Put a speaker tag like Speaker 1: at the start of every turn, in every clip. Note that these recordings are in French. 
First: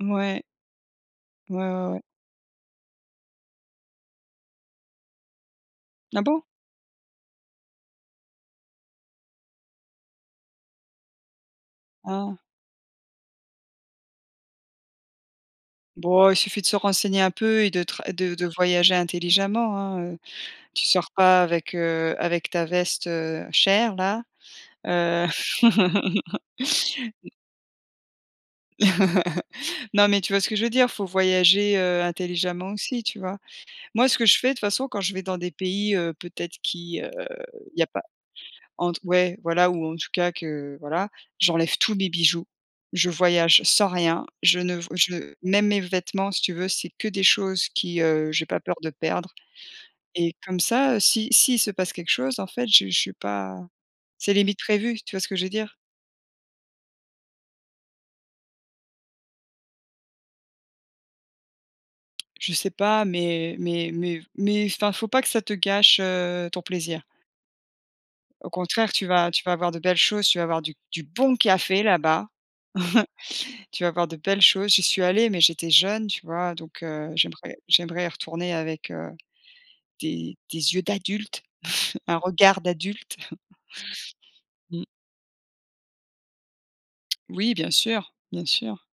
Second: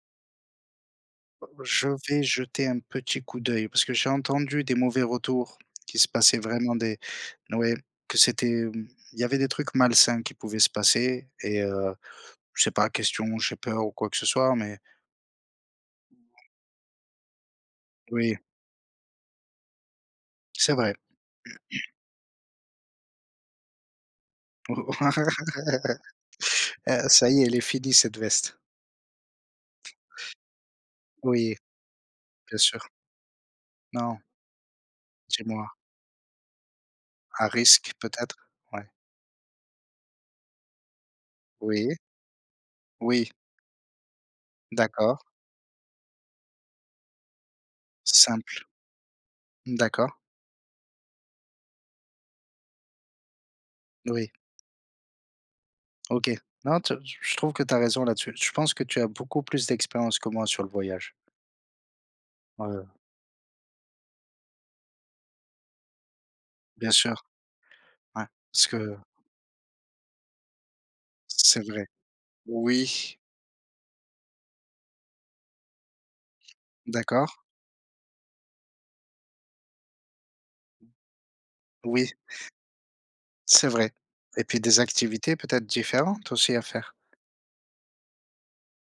Speaker 1: Mouais.
Speaker 2: Bah,
Speaker 1: Ouais, ouais,
Speaker 2: je
Speaker 1: ouais.
Speaker 2: vais jeter un petit coup d'œil parce que j'ai entendu des mauvais retours qui se
Speaker 1: Ah
Speaker 2: passaient
Speaker 1: bon?
Speaker 2: vraiment des mouais, que c'était, mmh il y avait des trucs malsains qui pouvaient se passer et heu,
Speaker 1: Ah.
Speaker 2: c'est pas question, j'ai peur ou quoi que ce soit, mais
Speaker 1: Boh, il suffit de se renseigner un peu et de tr et de
Speaker 2: Oui.
Speaker 1: de voyager, intelligemment, hein, heu.
Speaker 2: C'est
Speaker 1: Tu
Speaker 2: vrai.
Speaker 1: sors pas avec, heu, avec ta veste, heu, chère là. Heu
Speaker 2: Heu, ça
Speaker 1: M
Speaker 2: y est, elle est finie cette veste.
Speaker 1: Non, mais tu vois ce que je veux dire, il faut
Speaker 2: Oui.
Speaker 1: voyager, heu,
Speaker 2: Bien
Speaker 1: intelligemment
Speaker 2: sûr.
Speaker 1: aussi, tu vois? Moi, ce
Speaker 2: Non.
Speaker 1: que je fais, de toute façon, quand je vais dans des
Speaker 2: Dis-moi.
Speaker 1: pays, heu, peut-être qui, heu,
Speaker 2: À
Speaker 1: il y a
Speaker 2: risque,
Speaker 1: pas,
Speaker 2: peut-être. Ouais
Speaker 1: entre ouais, voilà, ou en tout cas que voilà, j'enlève
Speaker 2: Oui.
Speaker 1: tous mes bijoux. Je
Speaker 2: Oui.
Speaker 1: voyage sans rien, je ne v
Speaker 2: D'accord.
Speaker 1: je même mes vêtements si tu veux c'est que des choses qui, heu, j'ai pas
Speaker 2: Simple.
Speaker 1: peur de perdre
Speaker 2: D'accord.
Speaker 1: et comme ça, si s'il se passe quelque chose, en fait, je je suis pas.
Speaker 2: Oui.
Speaker 1: C'est limite prévu. Tu vois ce que je veux dire?
Speaker 2: OK. Non, tu as t je trouve que tu as raison là-dessus. Je pense que tu as beaucoup plus d'expérience que moi sur le voyage.
Speaker 1: Je sais
Speaker 2: Ouais.
Speaker 1: pas, mais mais mais mais enfin il ne faut pas que ça te gâche, heu, ton
Speaker 2: Bien
Speaker 1: plaisir.
Speaker 2: sûr. Ouais
Speaker 1: Au
Speaker 2: ce
Speaker 1: contraire,
Speaker 2: que
Speaker 1: tu vas tu vas voir de belles choses, tu vas avoir du du bon
Speaker 2: C'est
Speaker 1: café,
Speaker 2: vrai.
Speaker 1: là-bas.
Speaker 2: Oui!
Speaker 1: Tu vas voir de belles choses. J'y suis allée, mais j'étais jeune, tu vois, donc heu,
Speaker 2: D'accord.
Speaker 1: j'aimerais j'aimerais y retourner avec, heu, des des yeux d'adulte,
Speaker 2: Oui.
Speaker 1: un regard d'adulte.
Speaker 2: C'est vrai et puis des
Speaker 1: Mmh.
Speaker 2: activités, peut-être, différentes aussi à faire.
Speaker 1: Oui bien sûr, bien sûr.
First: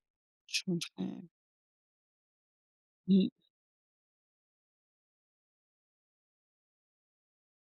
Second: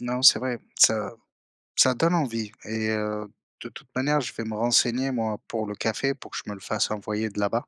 Speaker 2: Non, c'est vrai, ça
Speaker 1: [unintelligible]
Speaker 2: ça donne envie et heu,
Speaker 1: Mmh.
Speaker 2: de toute manière, je vais me renseigner moi pour le café, pour que je me le fasse envoyer de là-bas.